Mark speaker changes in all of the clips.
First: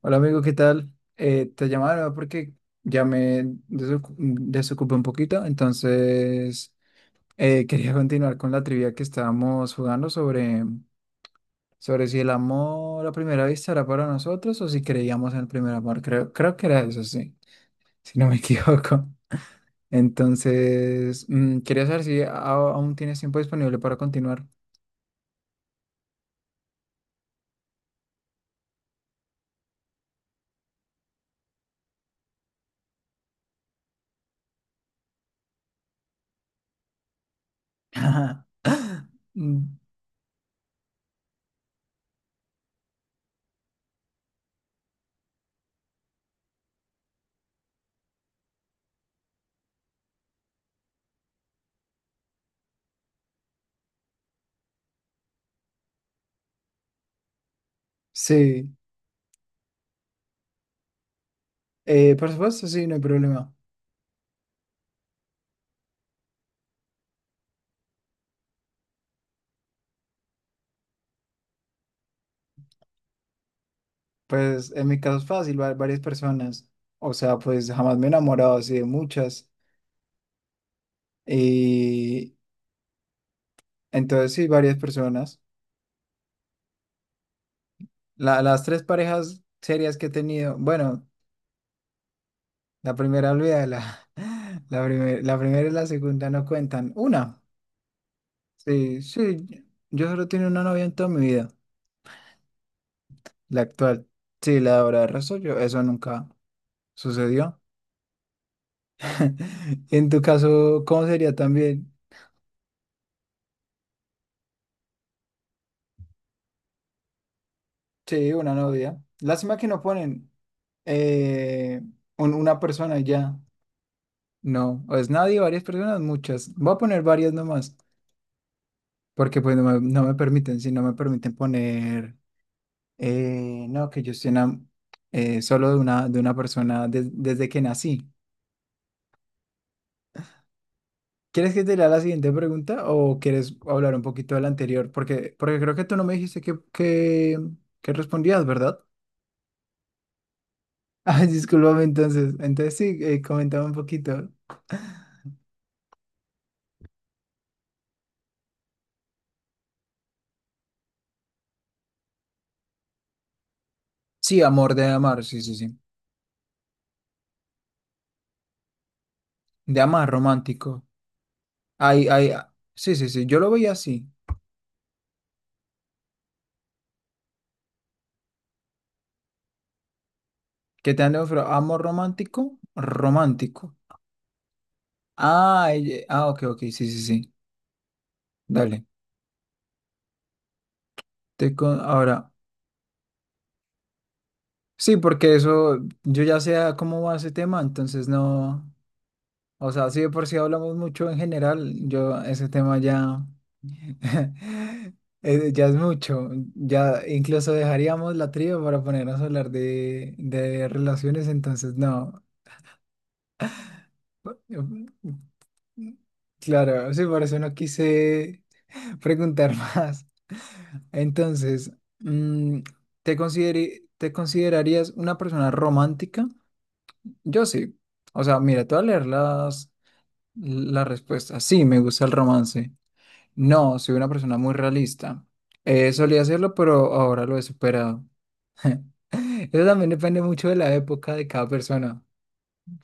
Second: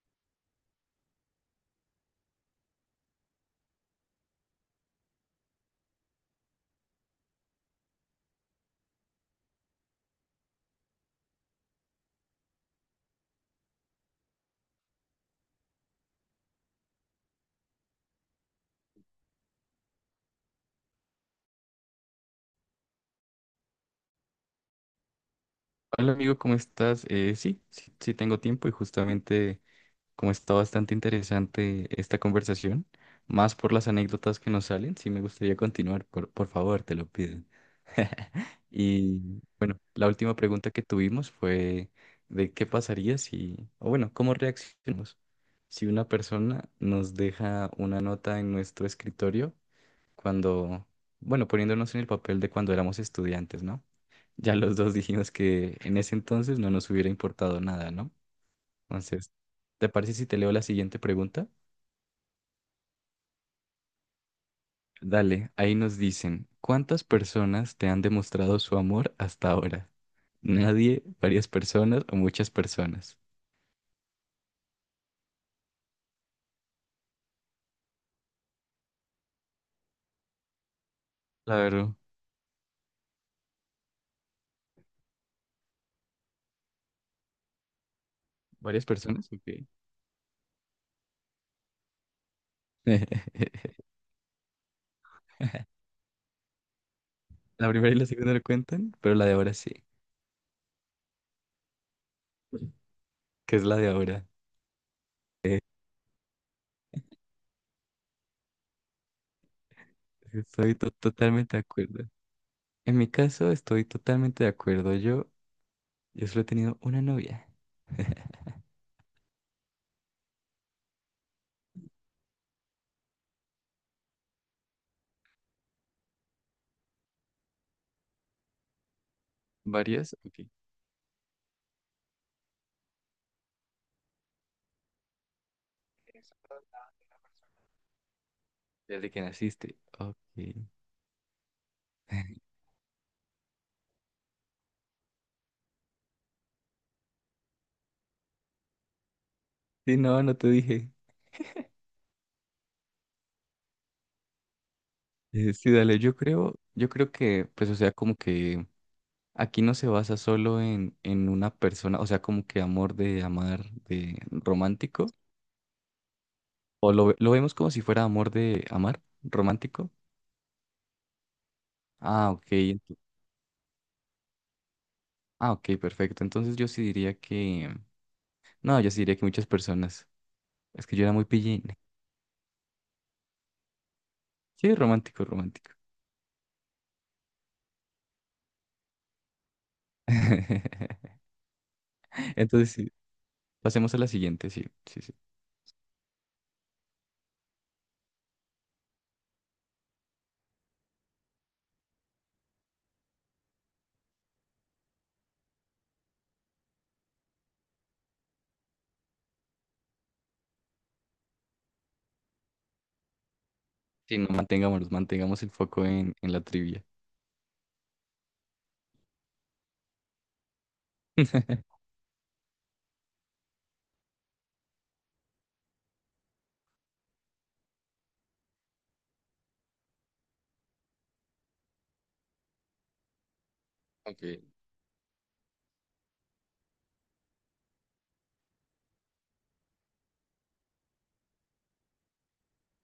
Speaker 1: Hola amigo, ¿qué tal? Te llamaba porque desocupé un poquito, entonces quería continuar con la trivia que estábamos jugando sobre si el amor a primera vista era para nosotros o si creíamos en el primer amor. Creo que era eso, sí, si no me equivoco. Entonces, quería saber si aún tienes tiempo disponible para continuar.
Speaker 2: Hola amigo, ¿cómo estás? Sí, tengo tiempo y justamente como está bastante interesante esta conversación, más por las anécdotas que nos salen, sí me gustaría continuar, por favor, te lo pido. Y
Speaker 1: Mm,
Speaker 2: la última pregunta que tuvimos fue de qué pasaría si, o bueno, cómo reaccionamos si una persona nos deja una nota en nuestro escritorio cuando, bueno, poniéndonos en el papel de cuando éramos estudiantes, ¿no? Ya los dos dijimos que en ese entonces no nos hubiera importado nada, ¿no?
Speaker 1: sí,
Speaker 2: Entonces, ¿te parece si te leo la siguiente pregunta?
Speaker 1: por supuesto, sí, no hay problema.
Speaker 2: Dale, ahí nos dicen, ¿cuántas personas te han demostrado su amor hasta ahora? ¿Nadie, varias personas o muchas personas?
Speaker 1: Pues en mi caso es fácil, varias personas. O sea, pues jamás me he enamorado así de muchas.
Speaker 2: Claro,
Speaker 1: Y entonces sí, varias personas. Las tres
Speaker 2: varias personas,
Speaker 1: parejas
Speaker 2: ok.
Speaker 1: serias que he tenido, bueno, la primera olvida, la primera y la segunda no cuentan. Una,
Speaker 2: La primera y la segunda no cuentan,
Speaker 1: sí,
Speaker 2: pero la de
Speaker 1: sí,
Speaker 2: ahora sí,
Speaker 1: yo solo tengo una novia en toda mi vida,
Speaker 2: que
Speaker 1: la
Speaker 2: es la de
Speaker 1: actual.
Speaker 2: ahora.
Speaker 1: Sí, la de ahora, de resto yo, eso nunca sucedió. En tu
Speaker 2: Estoy
Speaker 1: caso, ¿cómo sería
Speaker 2: totalmente de
Speaker 1: también?
Speaker 2: acuerdo. En mi caso estoy totalmente de acuerdo. Yo solo he tenido una novia.
Speaker 1: Sí, una novia. Lástima que no ponen eh, una persona y ya. No, o es nadie, varias personas, muchas. Voy a poner varias nomás, porque no me
Speaker 2: ¿Varias? Ok.
Speaker 1: permiten, si no me permiten poner, no, que yo estoy solo de una persona desde que nací.
Speaker 2: Desde que naciste. Ok.
Speaker 1: ¿Quieres que te lea la siguiente pregunta o quieres hablar un poquito de la anterior? Porque creo que tú no me dijiste que respondías, ¿verdad?
Speaker 2: Sí, no, no te dije.
Speaker 1: Ay, discúlpame entonces. Entonces sí, comentaba un poquito.
Speaker 2: Sí, dale, yo creo que, pues, o sea, como que aquí no se basa solo en una persona, o sea, como que amor de amar, de
Speaker 1: Sí, amor de
Speaker 2: romántico,
Speaker 1: amar, sí, sí, sí.
Speaker 2: o lo, lo vemos como si fuera amor de amar,
Speaker 1: De
Speaker 2: romántico.
Speaker 1: amar romántico. Ay,
Speaker 2: Ah,
Speaker 1: ay,
Speaker 2: ok,
Speaker 1: ah,
Speaker 2: ento-
Speaker 1: sí, sí, sí. Yo lo veía así.
Speaker 2: ah, ok, perfecto. Entonces yo sí diría que, no, yo sí diría que muchas personas. Es
Speaker 1: Que
Speaker 2: que yo
Speaker 1: te
Speaker 2: era
Speaker 1: han
Speaker 2: muy
Speaker 1: ofrecido
Speaker 2: pillín.
Speaker 1: amor romántico, romántico.
Speaker 2: Sí, romántico, romántico.
Speaker 1: Ah, ok, ok, sí, sí, sí. Dale. Ahora,
Speaker 2: Entonces, sí, pasemos a la siguiente, sí,
Speaker 1: sí,
Speaker 2: sí, sí.
Speaker 1: porque eso, yo ya sé a cómo va ese tema, entonces no. O sea, sí, de por si hablamos mucho en general, yo ese tema ya, ya es mucho, ya incluso dejaríamos la tría para ponernos a hablar de relaciones, entonces no.
Speaker 2: Sí, no mantengamos el foco en la trivia.
Speaker 1: Claro, sí, por eso no quise preguntar más. Entonces, mm, ¿te considerarías una persona romántica? Yo sí. O sea, mira, te voy a leer las respuestas. Sí, me gusta el romance. No, soy una
Speaker 2: Ok.
Speaker 1: persona muy realista. Solía hacerlo, pero ahora lo he superado. Eso también depende mucho de la época de cada persona,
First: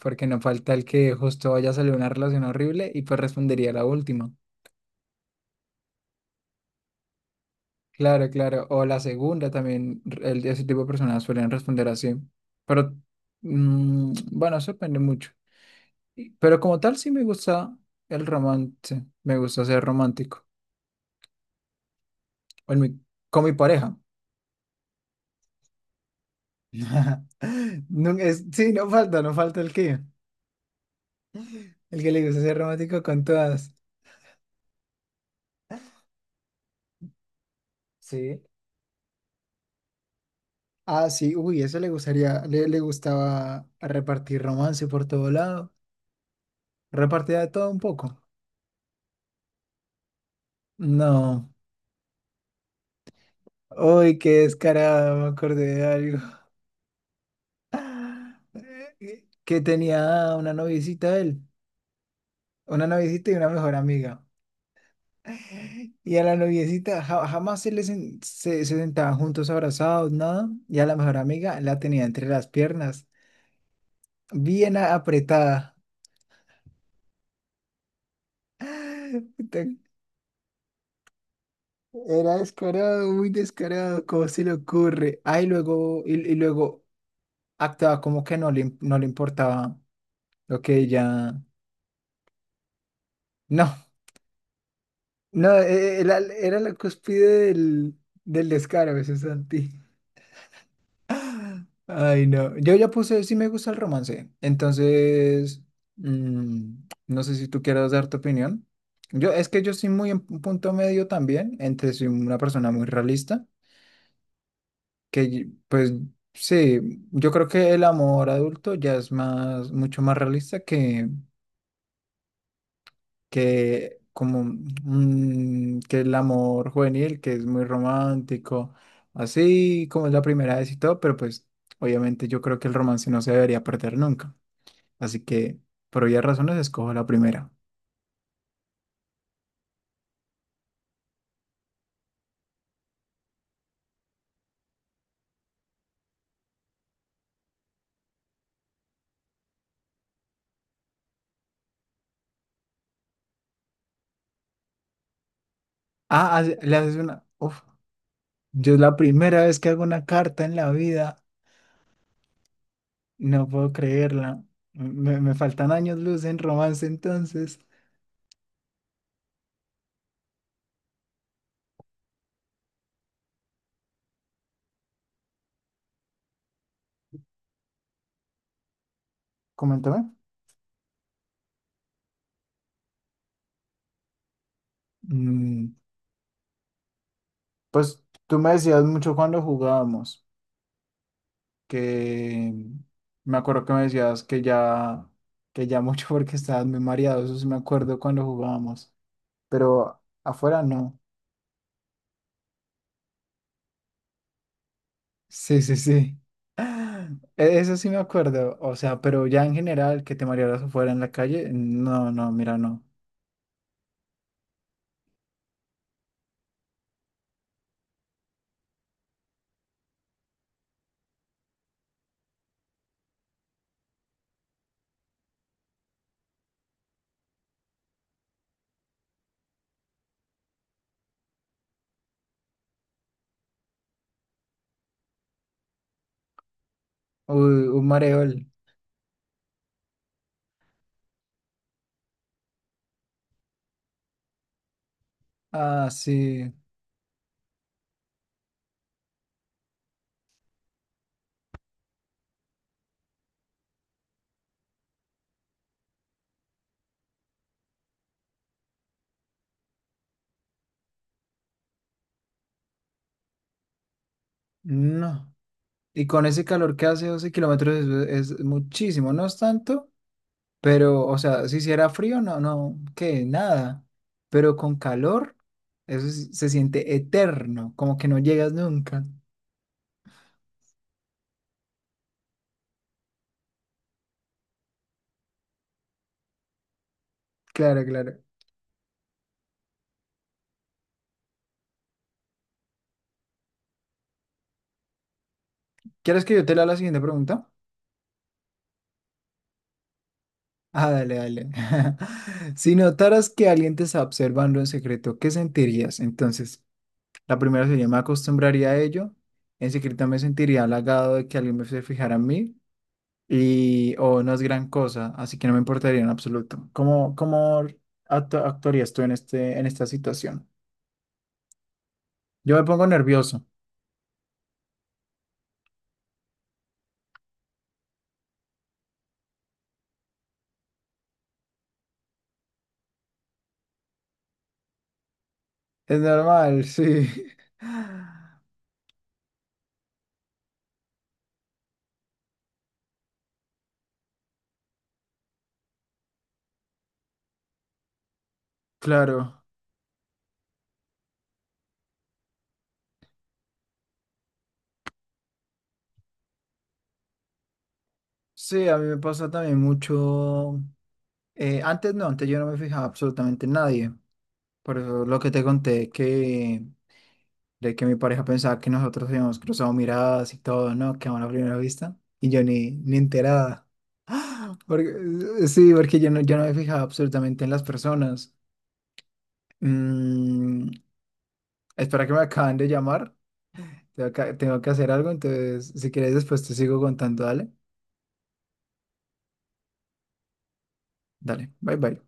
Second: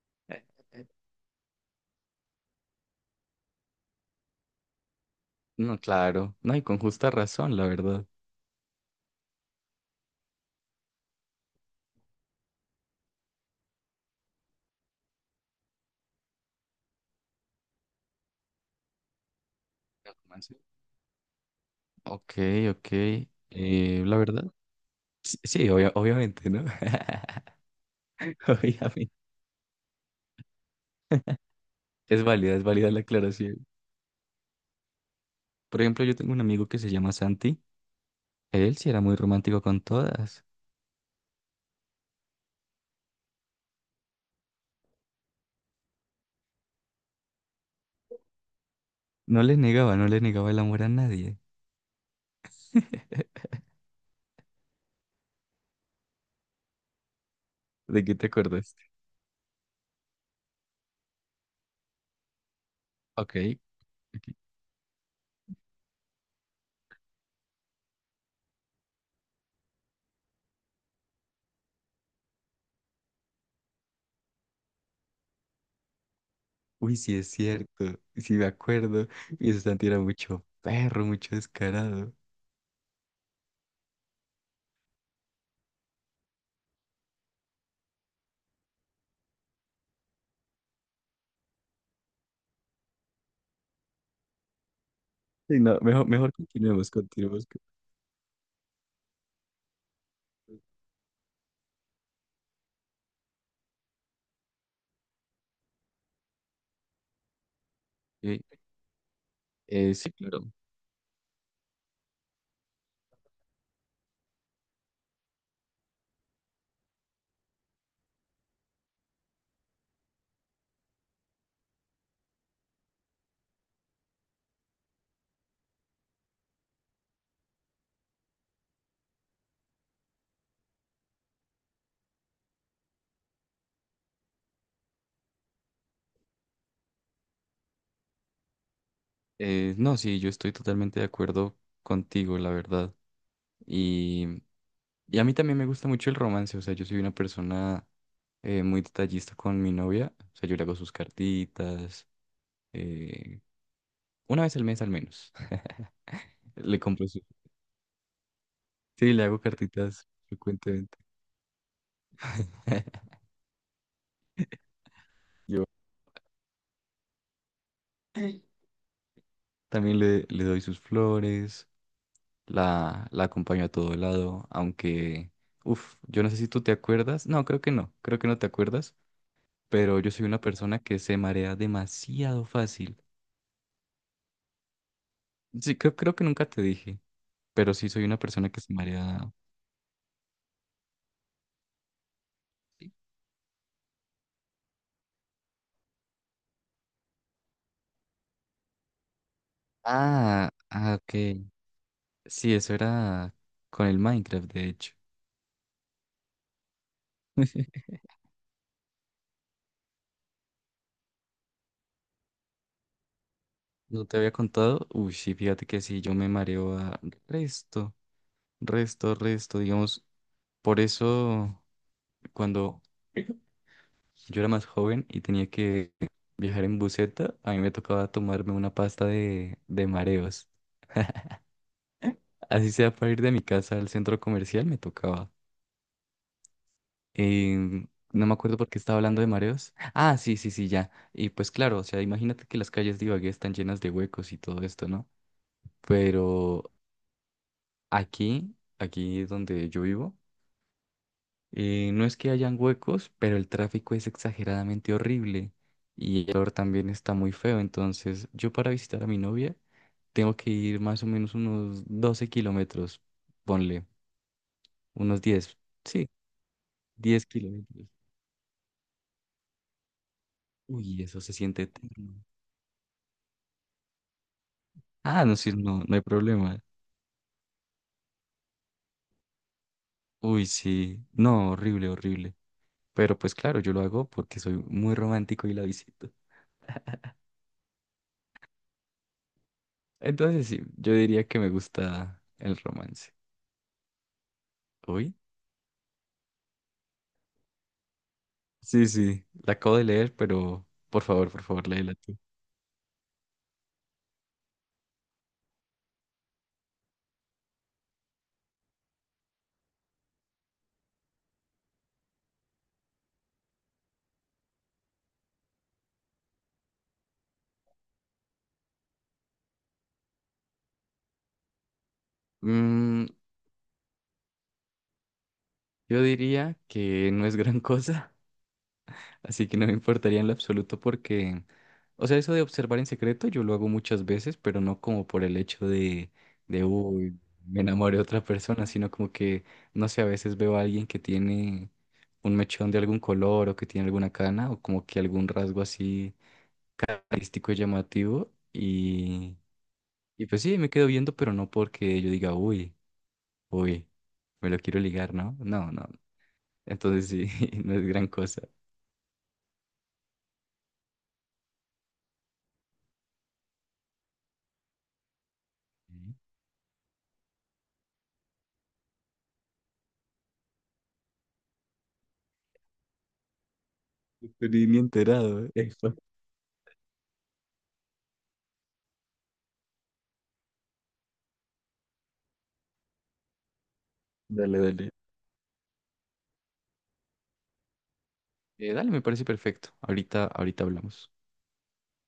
Speaker 1: porque no falta el
Speaker 2: eh,
Speaker 1: que justo vaya a salir una relación horrible y pues respondería la última.
Speaker 2: no, claro. No, y con justa razón, la verdad.
Speaker 1: Claro, claro. O la segunda también, ese tipo de personas suelen responder así. Pero bueno, eso depende mucho. Pero como tal, sí me gusta el romance, me gusta ser
Speaker 2: ¿El
Speaker 1: romántico.
Speaker 2: romance? Ok,
Speaker 1: Con
Speaker 2: ok.
Speaker 1: mi, con mi pareja.
Speaker 2: La verdad. Sí, sí, obviamente, ¿no?
Speaker 1: No, es, sí,
Speaker 2: Obviamente.
Speaker 1: no falta el que le gusta ser
Speaker 2: Es válida la
Speaker 1: romántico con
Speaker 2: aclaración.
Speaker 1: todas.
Speaker 2: Por ejemplo, yo tengo un amigo que se llama Santi.
Speaker 1: Sí.
Speaker 2: Él sí era muy romántico con todas.
Speaker 1: Ah, sí, uy, eso le gustaría, le gustaba repartir romance por todo lado, repartía de todo un poco.
Speaker 2: No le negaba, no le negaba el amor a nadie.
Speaker 1: No, uy, qué descarado, me acordé de algo.
Speaker 2: ¿De qué te acordaste?
Speaker 1: Que tenía una noviecita él, una noviecita y
Speaker 2: Ok,
Speaker 1: una mejor amiga.
Speaker 2: ok.
Speaker 1: Y a la noviecita ja- jamás se les en- se sentaban juntos abrazados, nada. Y a la mejor amiga la tenía entre las piernas, bien apretada.
Speaker 2: Uy, sí es cierto. Sí me acuerdo. Y
Speaker 1: Puta,
Speaker 2: ese Santi era mucho perro, mucho descarado.
Speaker 1: era descarado, muy descarado, ¿cómo se le ocurre? Ay, luego, y luego actuaba como que no le importaba lo que ella. No, no,
Speaker 2: Sí, no, mejor, mejor
Speaker 1: era la
Speaker 2: continuemos,
Speaker 1: cúspide
Speaker 2: continuemos.
Speaker 1: del, del descaro, eso es Santi. Ay, no. Yo ya puse, sí me gusta el romance. Entonces, mm, no sé si tú quieras dar tu
Speaker 2: Eh,
Speaker 1: opinión. Yo, es que yo soy muy
Speaker 2: sí,
Speaker 1: en un
Speaker 2: claro.
Speaker 1: punto medio también, entre soy una persona muy realista, pues sí, yo creo que el amor adulto ya es más, mucho más realista que como que el amor juvenil, que es muy romántico, así como es la primera vez y todo, pero pues obviamente yo creo que el romance no se debería perder nunca. Así que, por obvias razones, escojo la primera.
Speaker 2: No, sí, yo estoy totalmente de acuerdo contigo, la verdad. Y, y a mí también me gusta mucho el romance. O sea, yo soy una persona muy detallista con mi novia. O sea, yo le hago sus cartitas. eh, una vez al mes al menos.
Speaker 1: Le
Speaker 2: Le
Speaker 1: haces
Speaker 2: compro su...
Speaker 1: una. Uf, yo es la
Speaker 2: Sí, le hago
Speaker 1: primera vez que hago una
Speaker 2: cartitas
Speaker 1: carta en la
Speaker 2: frecuentemente.
Speaker 1: vida. No puedo creerla. Me
Speaker 2: Yo
Speaker 1: faltan años luz en romance, entonces.
Speaker 2: también le doy sus flores, la acompaño a todo lado, aunque, uff, yo no sé si tú te acuerdas, no, creo que no, creo que no te acuerdas,
Speaker 1: Coméntame.
Speaker 2: pero yo soy una persona que se marea demasiado fácil.
Speaker 1: Mm,
Speaker 2: Sí, creo que nunca te dije, pero sí
Speaker 1: pues
Speaker 2: soy una
Speaker 1: tú
Speaker 2: persona
Speaker 1: me
Speaker 2: que se
Speaker 1: decías mucho
Speaker 2: marea.
Speaker 1: cuando jugábamos que
Speaker 2: ¿Sí?
Speaker 1: me acuerdo que me decías que ya mucho porque estabas muy mareado. Eso sí me acuerdo cuando jugábamos. Pero
Speaker 2: Ah,
Speaker 1: afuera
Speaker 2: ah,
Speaker 1: no.
Speaker 2: ok. Sí, eso era con el Minecraft, de hecho.
Speaker 1: Sí, sí, sí. Ah, Eso sí me acuerdo. O sea, pero ya en general, que te marearas afuera en la calle, no, no, mira, no.
Speaker 2: ¿No te había contado? Uy, sí, fíjate que sí, yo me mareo a resto, resto, resto, digamos, por eso. Cuando yo era más joven y tenía que viajar en buseta, a mí me tocaba tomarme una pasta de mareos. Así sea para ir de mi casa al centro comercial, me tocaba.
Speaker 1: Uy, un
Speaker 2: No
Speaker 1: mareol.
Speaker 2: me acuerdo por qué estaba hablando de mareos. Ah, sí, sí, sí, ya. Y pues claro, o sea, imagínate que las calles de Ibagué están llenas de huecos y todo esto, ¿no?
Speaker 1: Ah, sí.
Speaker 2: Pero aquí donde yo vivo, eh, no es que hayan huecos, pero el tráfico es exageradamente horrible y el calor también está muy feo. Entonces, yo para visitar a mi novia tengo que ir más o menos unos 12 kilómetros, ponle, unos
Speaker 1: No.
Speaker 2: 10,
Speaker 1: Y
Speaker 2: sí,
Speaker 1: con ese calor que hace
Speaker 2: 10
Speaker 1: 12 kilómetros
Speaker 2: kilómetros.
Speaker 1: es muchísimo, no es tanto,
Speaker 2: Uy,
Speaker 1: pero, o
Speaker 2: eso se
Speaker 1: sea, si
Speaker 2: siente
Speaker 1: hiciera frío,
Speaker 2: eterno.
Speaker 1: no, no, que nada. Pero con
Speaker 2: Ah,
Speaker 1: calor,
Speaker 2: no, sí, no, no hay
Speaker 1: eso sí se
Speaker 2: problema.
Speaker 1: siente eterno, como que no llegas nunca.
Speaker 2: Uy, sí, no, horrible, horrible. Pero pues claro, yo lo hago porque soy muy romántico y la visito.
Speaker 1: Claro, claro.
Speaker 2: Entonces, sí, yo diría que me gusta el romance. Uy.
Speaker 1: ¿Quieres que yo te lea la siguiente pregunta?
Speaker 2: Sí, sí, la acabo de leer, pero
Speaker 1: Ah, dale,
Speaker 2: por
Speaker 1: dale.
Speaker 2: favor, léela tú.
Speaker 1: Si notaras que alguien te está observando en secreto, ¿qué sentirías? Entonces, la primera sería, me acostumbraría a ello. En secreto me sentiría halagado de que alguien me se fijara en mí. Y, o no es gran cosa, así que no me importaría en absoluto. ¿Cómo, actuarías tú en este, en esta situación? Yo me pongo
Speaker 2: Mm,
Speaker 1: nervioso.
Speaker 2: yo diría que no es gran cosa, así que no me importaría en lo absoluto porque, o sea, eso de observar en secreto yo lo hago muchas veces, pero no como por el hecho
Speaker 1: Es normal, sí.
Speaker 2: uy, me enamoré de otra persona, sino como que, no sé, a veces veo a alguien que tiene un mechón de algún color o que tiene alguna cana o como que algún rasgo así artístico y llamativo
Speaker 1: Claro.
Speaker 2: y pues sí, me quedo viendo, pero no porque yo diga, uy. Uy, me lo quiero ligar, ¿no? No, no. Entonces sí, no es gran cosa.
Speaker 1: Sí, a mí me pasa también mucho. Eh, antes no, antes yo no me fijaba absolutamente en nadie. Por eso lo que te conté,
Speaker 2: Ujú.
Speaker 1: que de que mi pareja pensaba que nosotros habíamos cruzado miradas y todo, ¿no? Que a una primera vista. Y yo ni, ni enterada.
Speaker 2: Pero
Speaker 1: ¡Ah!
Speaker 2: ni
Speaker 1: Porque,
Speaker 2: enterado.
Speaker 1: sí, porque yo no me fijaba absolutamente en las personas. Mm, espera que me acaban de llamar.
Speaker 2: Dale,
Speaker 1: Tengo que hacer
Speaker 2: dale.
Speaker 1: algo, entonces si quieres después te sigo contando, dale.
Speaker 2: Dale, me parece perfecto. Ahorita, ahorita hablamos.
Speaker 1: Dale, bye bye.